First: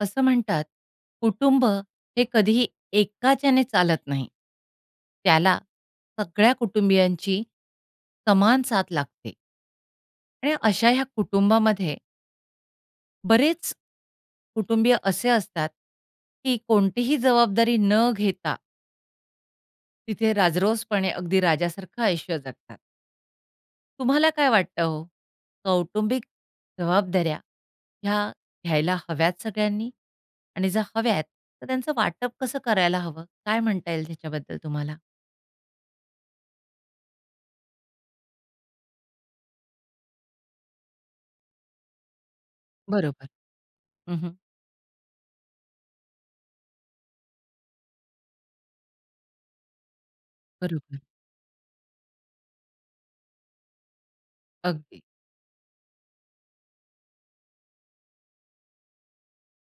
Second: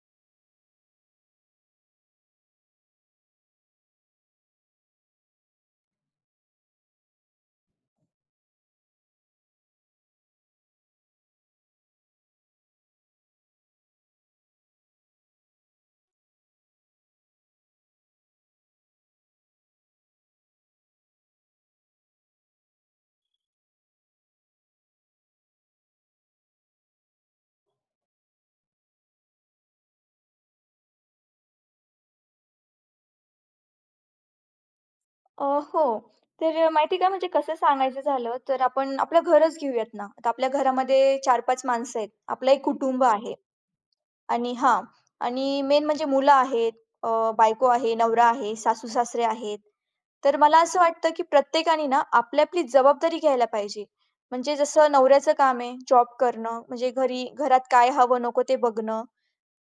असं म्हणतात, कुटुंब हे कधीही एकाच्याने चालत नाही. त्याला सगळ्या कुटुंबियांची समान साथ लागते आणि अशा ह्या कुटुंबामध्ये बरेच कुटुंबीय असे असतात, की कोणतीही जबाबदारी न घेता तिथे राजरोसपणे अगदी राजासारखं आयुष्य जगतात. तुम्हाला काय वाटतं हो, कौटुंबिक जबाबदाऱ्या ह्या घ्यायला हव्यात सगळ्यांनी? आणि जर हव्यात, तर त्यांचं वाटप कसं करायला हवं? काय म्हणता येईल त्याच्याबद्दल तुम्हाला? अ, हो. तर माहिती का, म्हणजे कसं सांगायचं झालं, तर आपण आपलं घरच घेऊयात ना. आता आपल्या घरामध्ये 4-5 माणसं आहेत. आपलं एक कुटुंब बरोबर. आहे हं, आणि हा, आणि मेन म्हणजे मुलं आहेत, बायको आहे, नवरा आहे, सासू-सासरे आहेत. तर मला असं बरोबर. वाटतं, की प्रत्येकाने ना आपली-आपली जबाबदारी घ्यायला पाहिजे. म्हणजे जसं अगदी. नवऱ्याचं काम आहे जॉब करणं, म्हणजे घरात काय हवं नको ते बघणं.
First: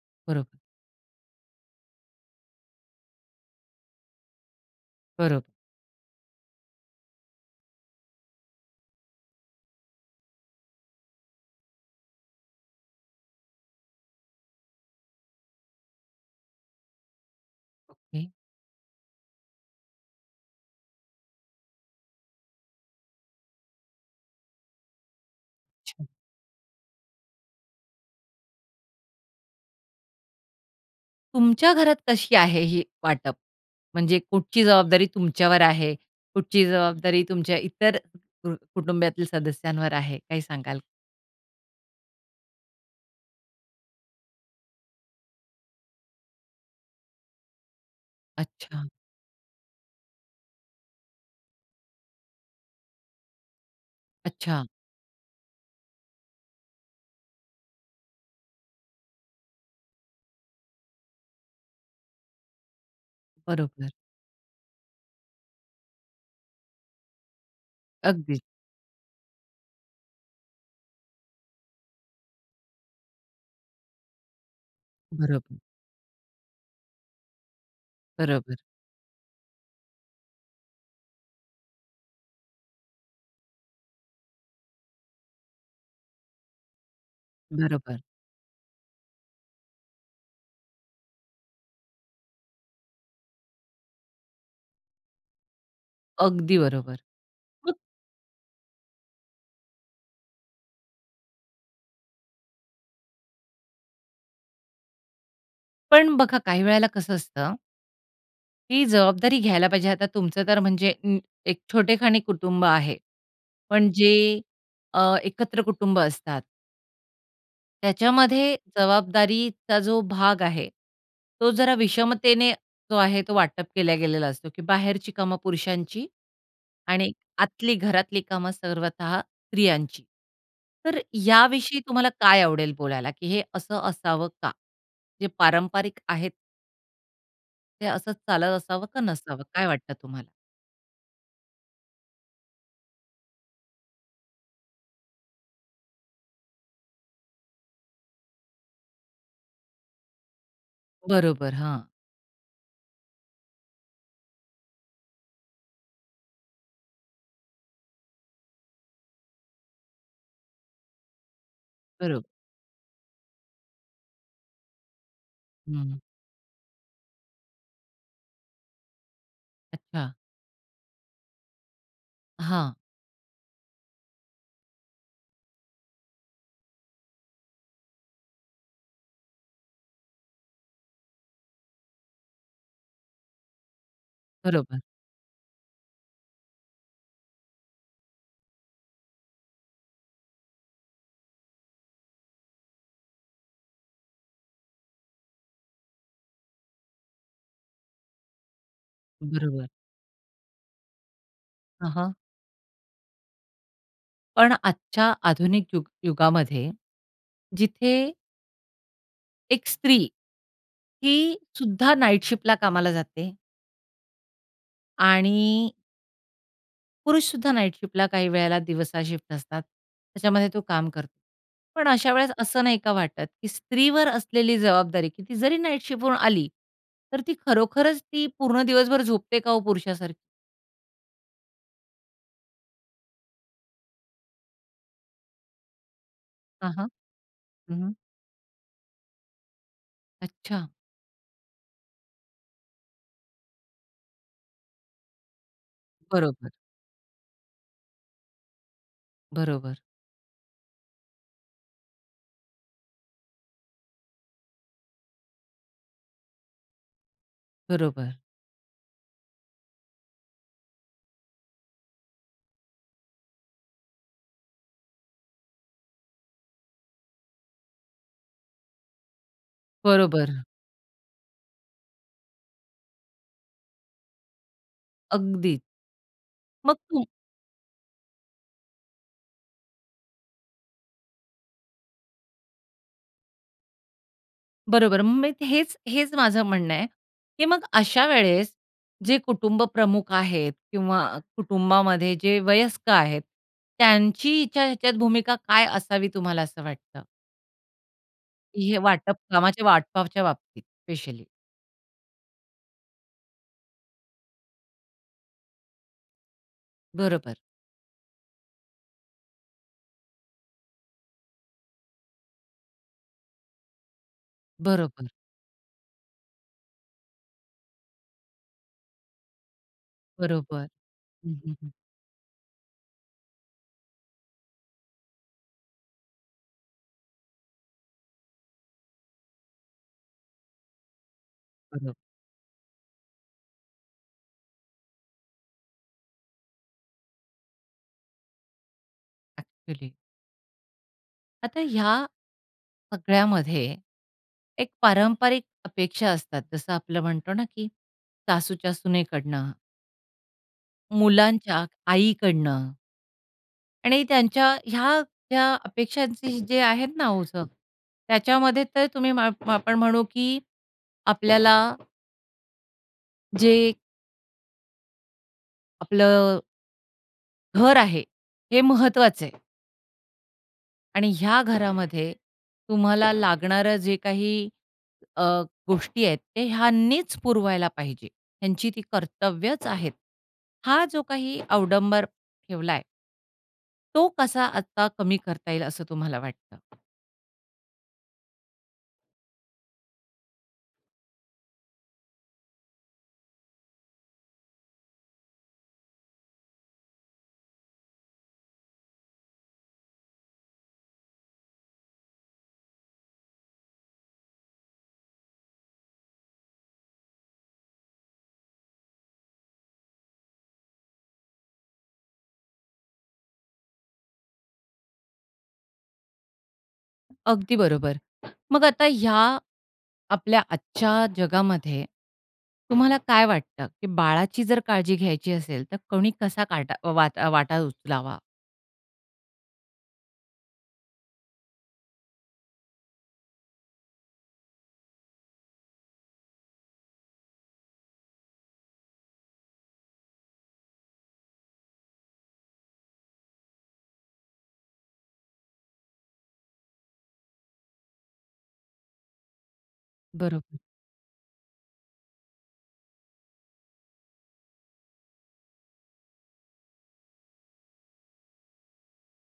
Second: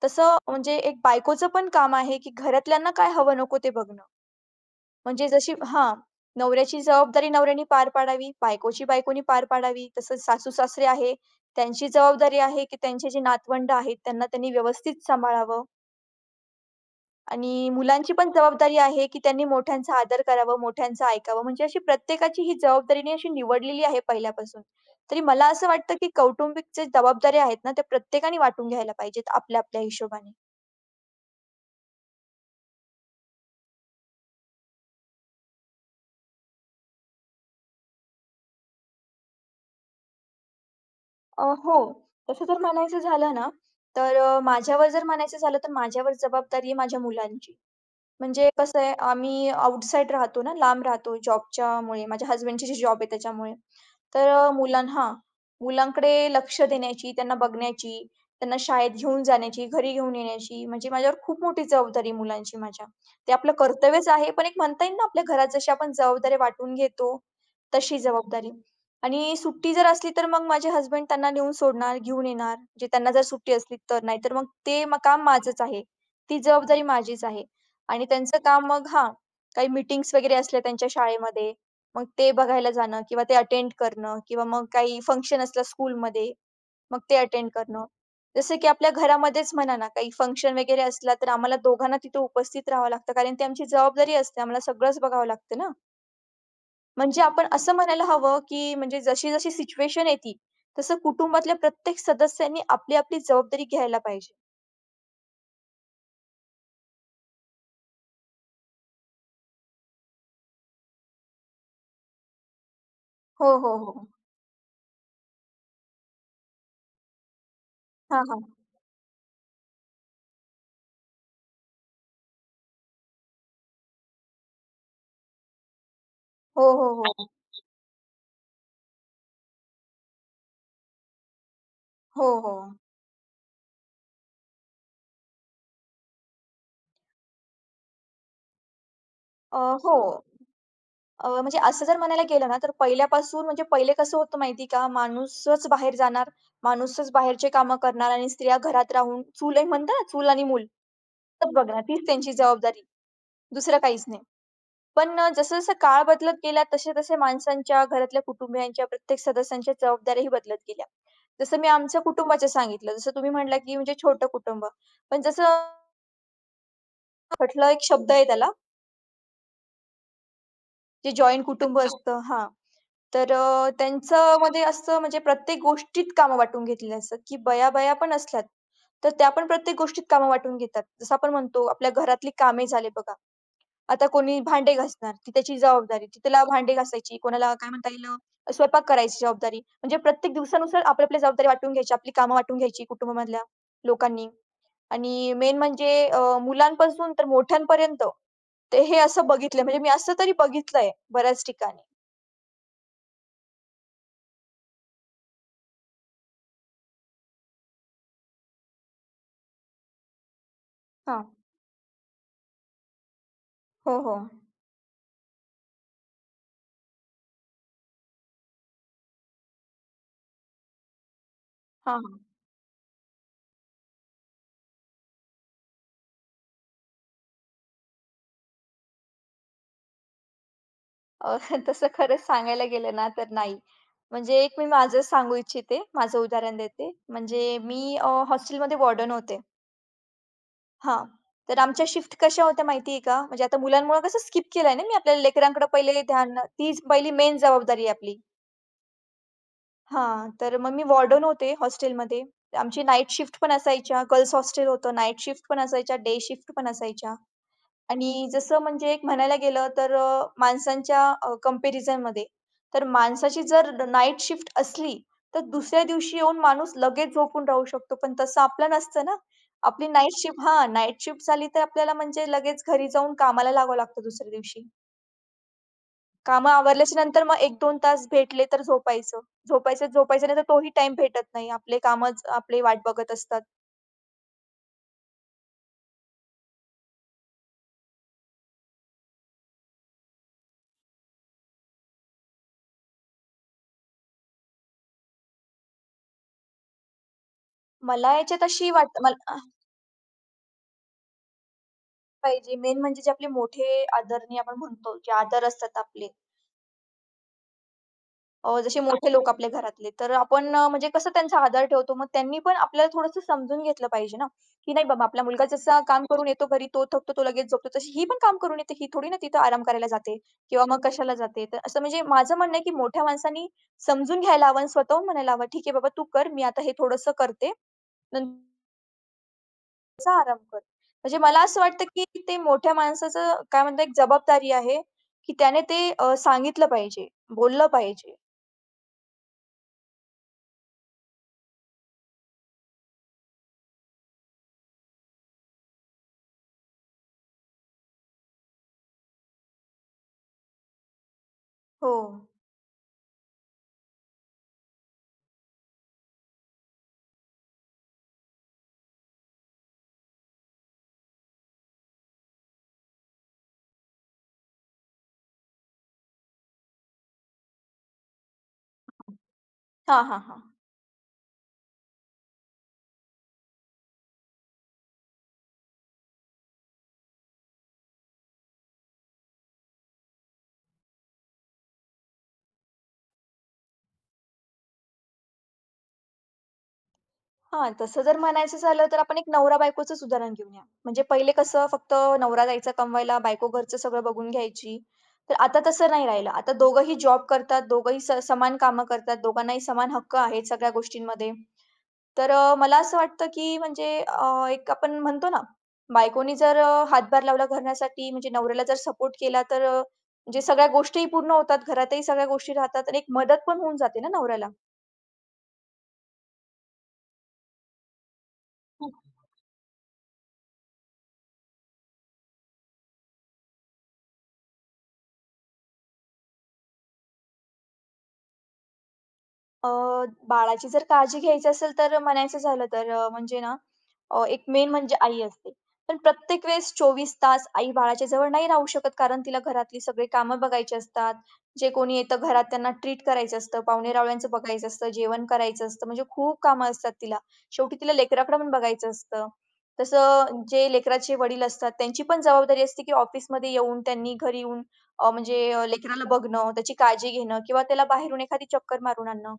तसं बरोबर. म्हणजे एक बायकोचं पण काम आहे, की घरातल्यांना काय हवं नको ते बघणं. म्हणजे बरोबर. जशी हां. नवऱ्याची जबाबदारी नवऱ्याने पार पाडावी, बायकोची बायकोनी पार पाडावी. तसंच सासू-सासरे आहे, त्यांची जबाबदारी आहे, की त्यांचे जे नातवंड आहेत, त्यांना त्यांनी व्यवस्थित सांभाळावं आणि मुलांची ओके. पण जबाबदारी आहे, की त्यांनी मोठ्यांचा आदर करावा, मोठ्यांचं ऐकावं. म्हणजे अशी प्रत्येकाची ही जबाबदारीने अशी निवडलेली आहे पहिल्यापासून. तरी मला असं वाटतं, छान. की कौटुंबिक जे जबाबदाऱ्या आहेत ना, त्या प्रत्येकाने वाटून घ्यायला पाहिजेत आपल्या-आपल्या हिशोबाने. तुमच्या घरात कशी आहे ही वाटप? म्हणजे कुठची जबाबदारी तुमच्यावर आहे? कुठची जबाबदारी तुमच्या इतर कुटुंबातील सदस्यांवर आहे? काही सांगाल. हो. तसं जर म्हणायचं झालं ना, तर माझ्यावर जर म्हणायचं झालं, तर माझ्यावर जबाबदारी आहे माझ्या मुलांची. म्हणजे कसं अच्छा, आहे, आम्ही आउटसाईड राहतो ना, लांब राहतो जॉबच्यामुळे. माझ्या हसबँडची जी जॉब आहे त्याच्यामुळे. तर अ, अच्छा. मुलां हां. मुलांकडे लक्ष देण्याची, त्यांना बघण्याची, त्यांना शाळेत घेऊन जाण्याची, घरी घेऊन येण्याची, म्हणजे माझ्यावर खूप मोठी जबाबदारी आहे मुलांची माझ्या. ते आपलं बरोबर. कर्तव्यच आहे, पण एक म्हणता येईल ना आपल्या घरात जशी आपण जबाबदाऱ्या वाटून घेतो, तशी अगदी, जबाबदारी. आणि सुट्टी जर असली तर मग माझे हसबंड त्यांना नेऊन सोडणार, घेऊन येणार. म्हणजे त्यांना जर सुट्टी असली तर. नाहीतर मग ते काम बरोबर, माझंच आहे. ती जबाबदारी माझीच आहे. आणि त्यांचं बरोबर, काम मग हां, काही मीटिंग्स वगैरे असल्या त्यांच्या शाळेमध्ये, मग ते बघायला जाणं किंवा ते अटेंड करणं किंवा मग काही फंक्शन असलं स्कूलमध्ये, मग ते अटेंड करणं. बरोबर. जसं की आपल्या घरामध्येच म्हणा ना, काही फंक्शन वगैरे असला, तर आम्हाला दोघांना तिथे उपस्थित राहावं लागतं. कारण ती आमची जबाबदारी असते. आम्हाला सगळंच बघावं लागतं ना. अगदी बरोबर. म्हणजे आपण असं मग म्हणायला हवं, की म्हणजे जशी-जशी सिच्युएशन येते, तसं कुटुंबातल्या प्रत्येक सदस्यांनी आपली-आपली जबाबदारी घ्यायला पाहिजे. पण बघा काही वेळेला कसं असतं, की जबाबदारी घ्यायला पाहिजे. आता तुमचं तर म्हणजे एक छोटेखानी कुटुंब आहे. हो, हो, पण हो. जे एकत्र कुटुंब असतात हां, हां. त्याच्यामध्ये जबाबदारीचा जो भाग आहे, तो जरा विषमतेने जो आहे तो वाटप केला गेलेला असतो, की बाहेरची कामं पुरुषांची हो, हो, आणि हो. आतली घरातली कामं सर्वतः स्त्रियांची. तर याविषयी तुम्हाला हो, काय आवडेल हो. बोलायला, की हे असं असावं का? जे पारंपरिक आहेत ते असंच चालत असावं का नसावं? अ, काय वाटतं हो. तुम्हाला? म्हणजे असं जर म्हणायला गेलं ना, तर पहिल्यापासून म्हणजे पहिले कसं होतं माहिती आहे का? माणूसच बाहेर जाणार, माणूसच बाहेरचे कामं करणार आणि स्त्रिया घरात राहून चूल एक म्हणतात ना, चूल आणि मूल तर बरोबर. बघणार. हां, तीच त्यांची जबाबदारी, दुसरं काहीच नाही. पण जसं-जसं काळ बदलत गेला, तसे-तसे माणसांच्या, घरातल्या कुटुंबियांच्या, प्रत्येक सदस्यांच्या जबाबदाऱ्याही बदलत गेल्या. जसं मी आमच्या बरोबर. कुटुंबाचं सांगितलं, जसं तुम्ही म्हटला, की म्हणजे छोटं कुटुंब. पण जसं हं. म्हटलं, एक शब्द आहे त्याला, अच्छा. जे जॉइंट कुटुंब असतं हां. हां. तर त्यांच्यामध्ये असं म्हणजे प्रत्येक गोष्टीत कामं वाटून घेतलेली असतात, की बया-बया पण असल्यात, तर त्या पण प्रत्येक गोष्टीत कामं वाटून घेतात. जसं आपण म्हणतो आपल्या घरातली कामे झाले बघा. आता कोणी भांडे बरोबर, घासणार, ती त्याची जबाबदारी. ती त्याला भांडे घासायची, कोणाला काय म्हणता येईल स्वयंपाक करायची जबाबदारी. म्हणजे प्रत्येक दिवसानुसार आपली-आपली जबाबदारी वाटून घ्यायची, आपली कामं वाटून घ्यायची कुटुंबामधल्या लोकांनी. आणि मेन म्हणजे मुलांपासून तर मोठ्यांपर्यंत ते हे असं बघितलंय बरोबर. म्हणजे मी असं तरी बघितलंय बऱ्याच ठिकाणी. हां, पण आजच्या आधुनिक युगामध्ये जिथे एक स्त्री ही हां. सुद्धा नाईट शिफ्टला कामाला जाते हो, हो. आणि पुरुषसुद्धा नाईट शिफ्टला काही वेळेला दिवसा शिफ्ट असतात. त्याच्यामध्ये तो काम करतो. पण हां, अशा हां. वेळेस असं नाही का वाटत, की स्त्रीवर असलेली जबाबदारी, की ती जरी नाईट शिफ्टवरून आली, तर ती खरोखरच ती पूर्ण दिवसभर झोपते का हो पुरुषासारखी? अ, तसं खरंच सांगायला गेलं ना, तर नाही. म्हणजे एक मी माझं सांगू इच्छिते, माझं उदाहरण हां, हां. देते. म्हणजे मी हॉस्टेलमध्ये वॉर्डन होते. अच्छा. हां, तर आमच्या शिफ्ट कशा होत्या माहिती आहे का? म्हणजे आता मुलांमुळं कसं स्किप केलंय ना मी, आपल्याला लेकरांकडे पहिले ध्यान बरोबर, तीच पहिली मेन जबाबदारी आहे आपली. बरोबर, हां, तर मग मी वॉर्डन होते हॉस्टेलमध्ये. आमची नाईट शिफ्ट पण असायच्या, गर्ल्स हॉस्टेल होतं, नाईट शिफ्ट पण असायच्या, डे शिफ्ट पण असायच्या. बरोबर, आणि जसं म्हणजे एक म्हणायला गेलं तर माणसांच्या कंपॅरिझनमध्ये तर माणसाची जर नाईट शिफ्ट असली, तर दुसऱ्या दिवशी येऊन माणूस लगेच झोपून राहू शकतो. पण तसं आपलं नसतं ना. आपली नाईट बरोबर. शिफ्ट हां, नाईट शिफ्ट झाली तर आपल्याला म्हणजे लगेच घरी जाऊन कामाला लागावं लागतं दुसऱ्या दिवशी. अगदी. कामं मग आवरल्याच्या नंतर मग 1-2 तास भेटले तर झोपायचं. झोपायचं नाही तर तोही टाईम भेटत नाही. आपले कामच आपली वाट बघत असतात. बरोबर. मग मी ते- हेच हेच माझं म्हणणं आहे, की मग अशा वेळेस जे कुटुंब प्रमुख आहेत किंवा कुटुंबामध्ये जे वयस्क आहेत, त्यांची हिच्या ह्याच्यात भूमिका काय असावी तुम्हाला असं वाटतं? मला याच्यात की अशी हे वाट वाटप मला कामाच्या वाटपाच्या बाबतीत स्पेशली. पाहिजे. मेन म्हणजे जे आपले मोठे आदरणीय आपण म्हणतो, जे आदर असतात आपले बरोबर, जसे मोठे लोक आपल्या घरातले, तर आपण म्हणजे कसं त्यांचा आदर ठेवतो. मग त्यांनी पण आपल्याला थोडंसं समजून घेतलं पाहिजे ना, की नाही बाबा बरोबर, आपला मुलगा जसा काम करून येतो घरी, तो थकतो, तो लगेच झोपतो. तशी ही पण काम करून येते. ही थोडी ना तिथं आराम करायला जाते किंवा बरोबर. मग कशाला हं, जाते. हं, तर हं. असं म्हणजे माझं म्हणणं आहे, की मोठ्या माणसांनी समजून घ्यायला हवं आणि स्वतःहून म्हणायला हवं, "ठीक आहे बाबा, तू कर. मी आता हे थोडंसं करते." नं असा आराम कर. म्हणजे मला असं वाटतं, बरोबर. की ते मोठ्या माणसाचं काय म्हणतात एक जबाबदारी आहे, की त्याने ते सांगितलं पाहिजे, बोललं पाहिजे. ॲक्चुअली. आता ह्या सगळ्यामध्ये एक पारंपरिक अपेक्षा असतात. जसं आपलं म्हणतो ना, की सासूच्या सुनेकडनं, मुलांच्या हो. आईकडनं आणि त्यांच्या ह्या ज्या अपेक्षांची जे आहेत ना ओझं, त्याच्यामध्ये तर तुम्ही मा मा- आपण म्हणू की आपल्याला जे आपलं घर आहे, हे महत्त्वाचं आहे हां, हां, हां. आणि ह्या घरामध्ये तुम्हाला लागणारं जे काही अ, गोष्टी आहेत, ते ह्यांनीच पुरवायला पाहिजे. ह्यांची ती कर्तव्यच आहेत. हा जो काही अवडंबर ठेवलाय तो कसा आता कमी करता येईल असं तुम्हाला वाटतं? हां, तसं जर म्हणायचं झालं, तर आपण एक नवरा-बायकोचंच उदाहरण घेऊया. म्हणजे पहिले कसं फक्त नवरा जायचा कमवायला, बायको घरचं सगळं बघून घ्यायची. तर आता तसं नाही राहिलं. आता दोघंही जॉब करतात, दोघंही समान कामं करतात, दोघांनाही समान हक्क आहेत सगळ्या गोष्टींमध्ये. तर मला असं वाटतं, की म्हणजे एक आपण म्हणतो ना, बायकोनी जर हातभार लावला घरासाठी म्हणजे नवऱ्याला जर सपोर्ट केला, तर म्हणजे सगळ्या गोष्टीही पूर्ण होतात, घरातही सगळ्या गोष्टी राहतात आणि एक मदत पण होऊन जाते ना नवऱ्याला. अगदी बरोबर. मग आता ह्या आपल्या आजच्या जगामध्ये तुम्हाला काय वाटतं, की बाळाची जर काळजी घ्यायची असेल, तर कोणी कसा काटा वाटा वाटा उचलावा? अ, बाळाची जर काळजी घ्यायची असेल तर म्हणायचं झालं तर म्हणजे ना एक मेन म्हणजे आई असते. पण प्रत्येक वेळेस 24 तास आई बाळाच्या जवळ नाही राहू शकत, कारण तिला घरातली सगळी कामं बघायची असतात. जे कोणी येतं घरात त्यांना ट्रीट करायचं असतं, पाहुणे-रावळ्यांचं बघायचं असतं, जेवण करायचं असतं, म्हणजे खूप कामं असतात तिला. शेवटी तिला लेकराकडं पण बघायचं असतं. तसं बरोबर, जे लेकराचे वडील असतात त्यांची पण जबाबदारी असते, की ऑफिसमध्ये येऊन त्यांनी घरी येऊन लेकराला बघणं, त्याची काळजी घेणं किंवा त्याला बाहेरून एखादी चक्कर मारून आणणं.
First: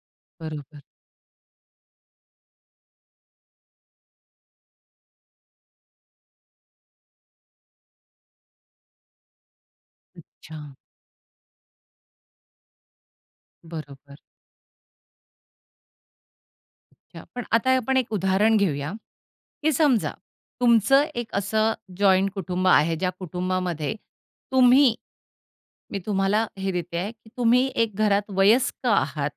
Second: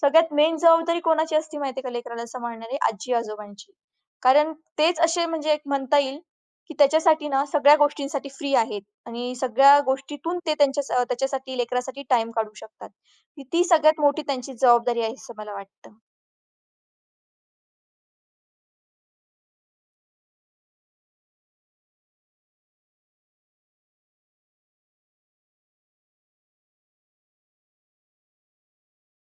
सगळ्यात मेन बरोबर. जबाबदारी कोणाची असते माहिती आहे का लेकराला सांभाळणारी? आजी-आजोबांची. कारण तेच असे म्हणजे एक म्हणता येईल, की त्याच्यासाठी ना सगळ्या गोष्टींसाठी फ्री आहेत आणि सगळ्या गोष्टीतून ते अच्छा, त्यांच्या त्याच्यासाठी लेकरासाठी टाईम काढू शकतात. ती ती सगळ्यात बरोबर. मोठी त्यांची जबाबदारी आहे असं मला वाटतं. अच्छा. पण आता आपण एक उदाहरण घेऊया, की समजा तुमचं एक असं जॉइंट कुटुंब आहे, ज्या कुटुंबामध्ये तुम्ही मी तुम्हाला हे देते आहे, की तुम्ही एक घरात वयस्क आहात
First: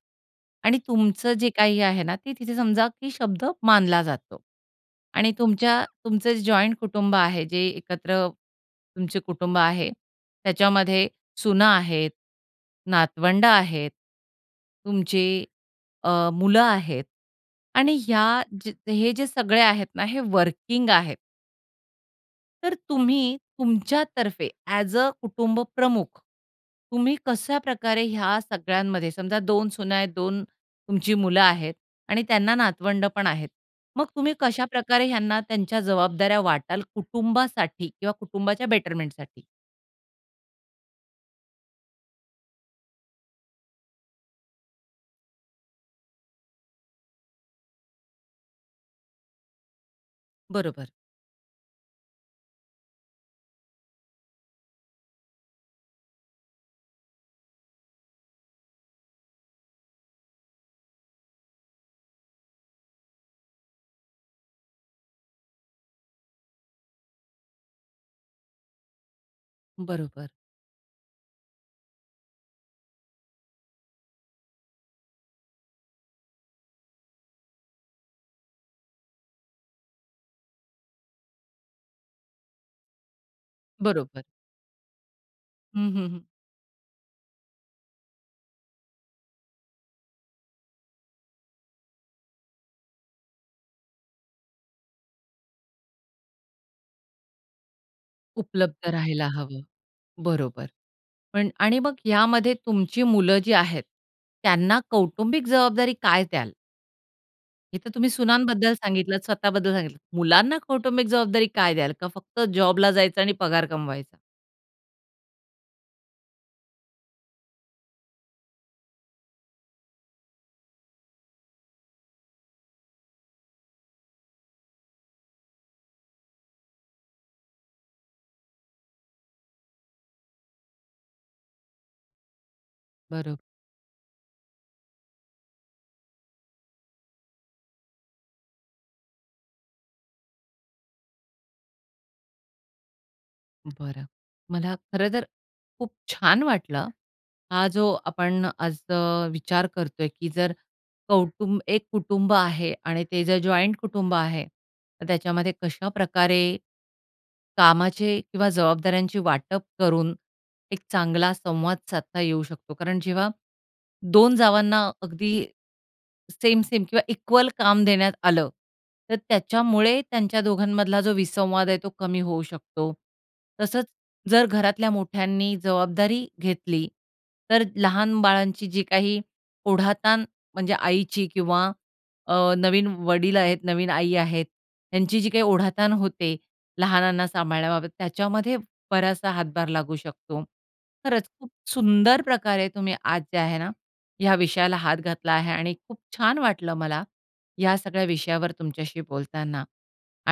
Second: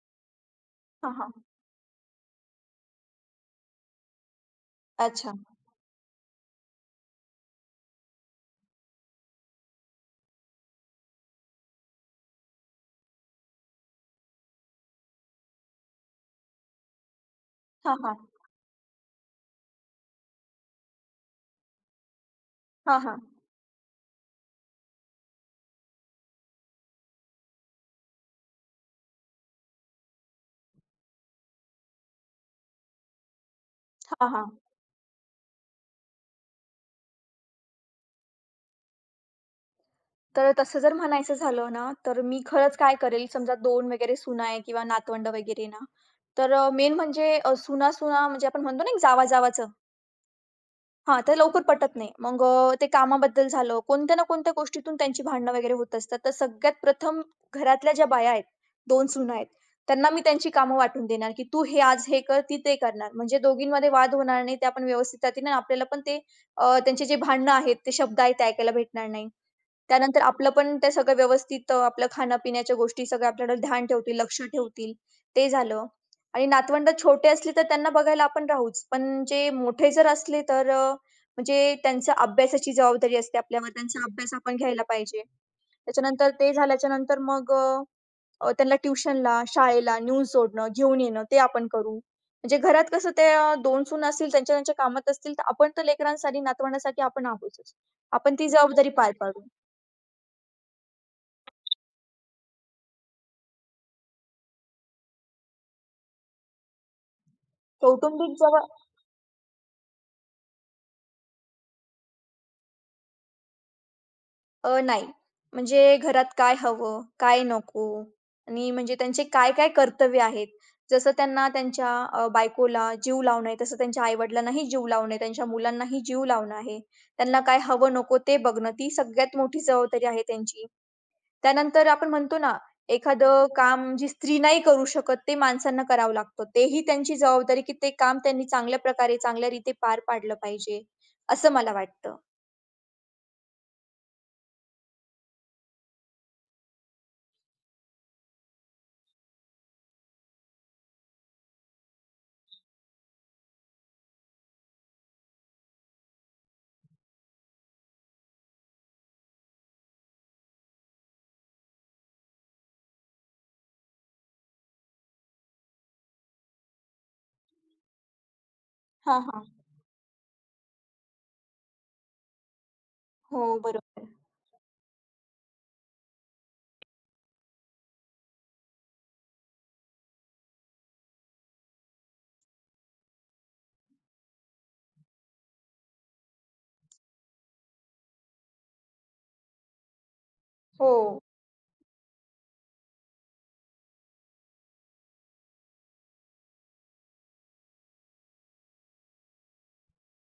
आणि हां, हां. तुमचं जे काही आहे ना, ते तिथे समजा की शब्द मानला जातो. आणि अच्छा. तुमचं जॉइंट कुटुंब आहे, जे एकत्र तुमचे कुटुंब आहे, त्याच्यामध्ये सुना आहेत, नातवंड आहेत, तुमची मुलं आहेत हां, आणि ह्या हां. जे हे जे सगळे आहेत ना, हे वर्किंग आहेत. तर हां, हां. तुम्ही तुमच्यातर्फे ॲज अ कुटुंब प्रमुख, तुम्ही कशाप्रकारे ह्या सगळ्यांमध्ये समजा 2 सुना आहेत, 2 तुमची मुलं आहेत आणि त्यांना नातवंड पण आहेत. मग हां, तुम्ही हां. कशाप्रकारे ह्यांना त्यांच्या जबाबदाऱ्या वाटाल कुटुंबासाठी किंवा कुटुंबाच्या बेटरमेंटसाठी? तर तसं जर म्हणायचं झालं ना, तर मी खरंच काय करेल समजा 2 वगैरे सुना आहे किंवा नातवंड वगैरे ना, तर मेन म्हणजे सुना-सुना म्हणजे आपण म्हणतो ना एक जावा-जावाचं, बरोबर, हां, ते लवकर पटत नाही. मग ते कामाबद्दल झालं, कोणत्या ना कोणत्या गोष्टीतून त्यांची भांडणं वगैरे होत असतात. तर सगळ्यात प्रथम घरातल्या ज्या बाया आहेत, 2 सुना आहेत, त्यांना मी त्यांची कामं वाटून देणार, की तू हे आज हे कर, ती ते करणार. म्हणजे दोघींमध्ये वाद होणार नाही. ते आपण व्यवस्थित राहतील आणि आपल्याला पण ते त्यांचे जे भांडणं आहेत, ते शब्द आहेत, ते ऐकायला भेटणार नाही. त्यानंतर बरोबर, आपलं पण ते सगळं व्यवस्थित आपलं खाण्यापिण्याच्या गोष्टी सगळ्या आपल्याकडे ध्यान ठेवतील, लक्ष ठेवतील, ते झालं. आणि नातवंड छोटे असले तर त्यांना बघायला आपण राहूच. पण जे मोठे जर असले तर म्हणजे त्यांच्या अभ्यासाची जबाबदारी असते आपल्यावर. त्यांचा बरोबर. अभ्यास आपण घ्यायला पाहिजे. हं, हं, हं. त्याच्यानंतर ते झाल्याच्या नंतर मग अ, अ, त्यांना ट्युशनला, शाळेला नेऊन सोडणं, घेऊन येणं ते आपण करू. म्हणजे घरात कसं ते 2 सून असतील, त्यांच्या त्यांच्या कामात असतील, तर आपण तर लेकरांसाठी, नातवंडासाठी आपण आहोतच. आपण ती उपलब्ध जबाबदारी पार राहायला पाडू. हवं. बरोबर. पण आणि मग यामध्ये तुमची मुलं जी आहेत, त्यांना कौटुंबिक जबाबदारी काय द्याल? इथं तुम्ही कौटुंबिक जवळ सुनांबद्दल सांगितलं, स्वतःबद्दल सांगितलं. मुलांना कौटुंबिक जबाबदारी काय द्याल? का फक्त जॉबला जायचं आणि पगार कमवायचा? नाही. म्हणजे घरात काय हवं, काय नको आणि म्हणजे त्यांचे काय-काय कर्तव्य आहेत. जसं त्यांना त्यांच्या बायकोला जीव लावणं आहे, तसं त्यांच्या आई-वडिलांनाही जीव लावणं आहे, त्यांच्या मुलांनाही जीव लावणं आहे. त्यांना काय हवं नको ते बघणं, ती सगळ्यात मोठी जबाबदारी आहे त्यांची. त्यानंतर आपण म्हणतो ना, बरं, एखादं काम जी स्त्री नाही करू शकत, ते माणसांना करावं लागतं. तेही त्यांची जबाबदारी की ते काम त्यांनी चांगल्या प्रकारे, चांगल्या रीती पार पाडलं पाहिजे, असं मला वाटतं. बरं. मला खरं तर खूप छान वाटलं हा जो आपण आज विचार करतोय, की जर एक कुटुंब आहे आणि ते जर जॉइंट कुटुंब आहे, तर त्याच्यामध्ये कशा प्रकारे कामाचे किंवा जबाबदाऱ्यांची वाटप करून एक चांगला संवाद साधता येऊ शकतो. कारण जेव्हा दोन जावांना अगदी सेम-सेम किंवा इक्वल काम देण्यात आलं, तर हां, हां. त्याच्यामुळे त्यांच्या दोघांमधला जो विसंवाद आहे तो कमी होऊ शकतो. हो, तसंच बरोबर. जर घरातल्या मोठ्यांनी जबाबदारी घेतली, तर लहान बाळांची जी काही ओढाताण म्हणजे आईची किंवा नवीन वडील आहेत, नवीन आई आहेत, यांची जी काही ओढाताण होते लहानांना सांभाळण्याबाबत, त्याच्यामध्ये बराचसा हातभार लागू शकतो. हो. खरंच खूप सुंदर प्रकारे तुम्ही आज जे आहे ना, ह्या विषयाला हात घातला आहे आणि खूप छान वाटलं मला या सगळ्या विषयावर तुमच्याशी बोलताना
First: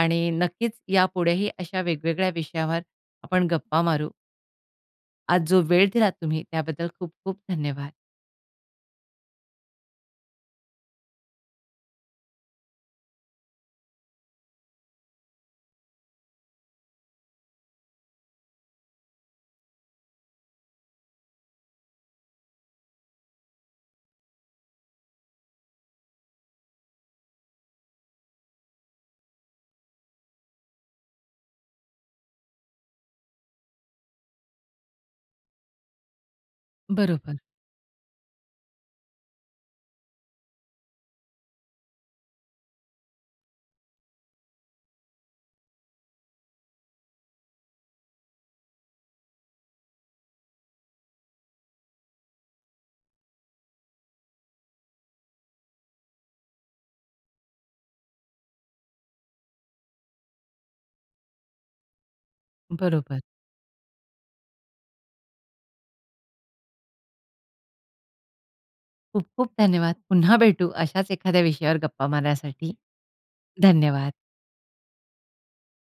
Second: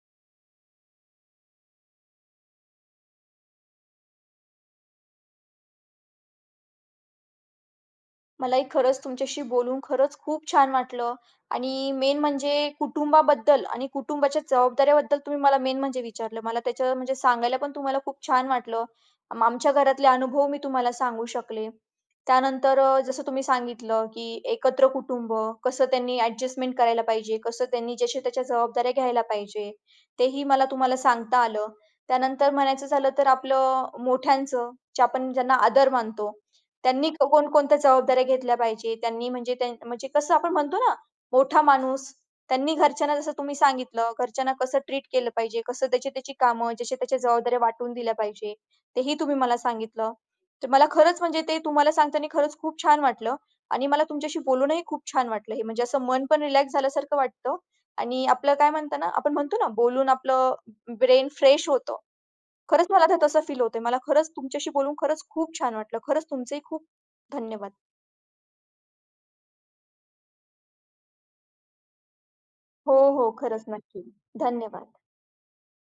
आणि नक्कीच यापुढेही अशा वेगवेगळ्या विषयावर आपण गप्पा मारू. आज जो वेळ दिला तुम्ही त्याबद्दल खूप खूप धन्यवाद. मलाही खरंच तुमच्याशी बोलून खरंच खूप छान वाटलं आणि मेन म्हणजे कुटुंबाबद्दल आणि कुटुंबाच्या जबाबदाऱ्याबद्दल तुम्ही मला मेन म्हणजे विचारलं. मला त्याच्यावर म्हणजे सांगायला पण तुम्हाला खूप छान वाटलं. आमच्या घरातले अनुभव मी तुम्हाला सांगू शकले. त्यानंतर जसं तुम्ही सांगितलं, की एकत्र कुटुंब कसं त्यांनी ॲडजस्टमेंट करायला पाहिजे, कसं त्यांनी ज्याच्या त्याच्या जबाबदाऱ्या घ्यायला पाहिजे, तेही मला तुम्हाला सांगता आलं. त्यानंतर म्हणायचं झालं तर आपलं मोठ्यांचं, जे आपण ज्यांना आदर मानतो, त्यांनी बरोबर, कोणकोणत्या जबाबदाऱ्या घेतल्या पाहिजे. त्यांनी म्हणजे त्यां म्हणजे कसं आपण म्हणतो ना, मोठा माणूस त्यांनी घरच्यांना जसं तुम्ही सांगितलं, घरच्यांना कसं ट्रीट केलं पाहिजे, कसं त्याची-त्याची कामं, ज्याच्या-त्याच्या जबाबदाऱ्या वाटून दिल्या पाहिजे, तेही तुम्ही मला सांगितलं. तर मला खरंच म्हणजे ते तुम्हाला सांगताना खरंच खूप छान वाटलं आणि मला तुमच्याशी बोलूनही खूप छान वाटलं. हे म्हणजे असं मन पण रिलॅक्स झाल्यासारखं वाटतं आणि आपलं काय म्हणता ना, आपण म्हणतो ना, बोलून आपलं ब्रेन फ्रेश होतं. खरंच मला ते बरोबर. तसं फील होतंय. मला खरंच तुमच्याशी बोलून खरंच खूप छान वाटलं. खरंच तुमचेही खूप धन्यवाद. खूप खूप धन्यवाद. पुन्हा भेटू अशाच एखाद्या विषयावर गप्पा मारण्यासाठी. हो, हो. खरंच नक्की. धन्यवाद. धन्यवाद.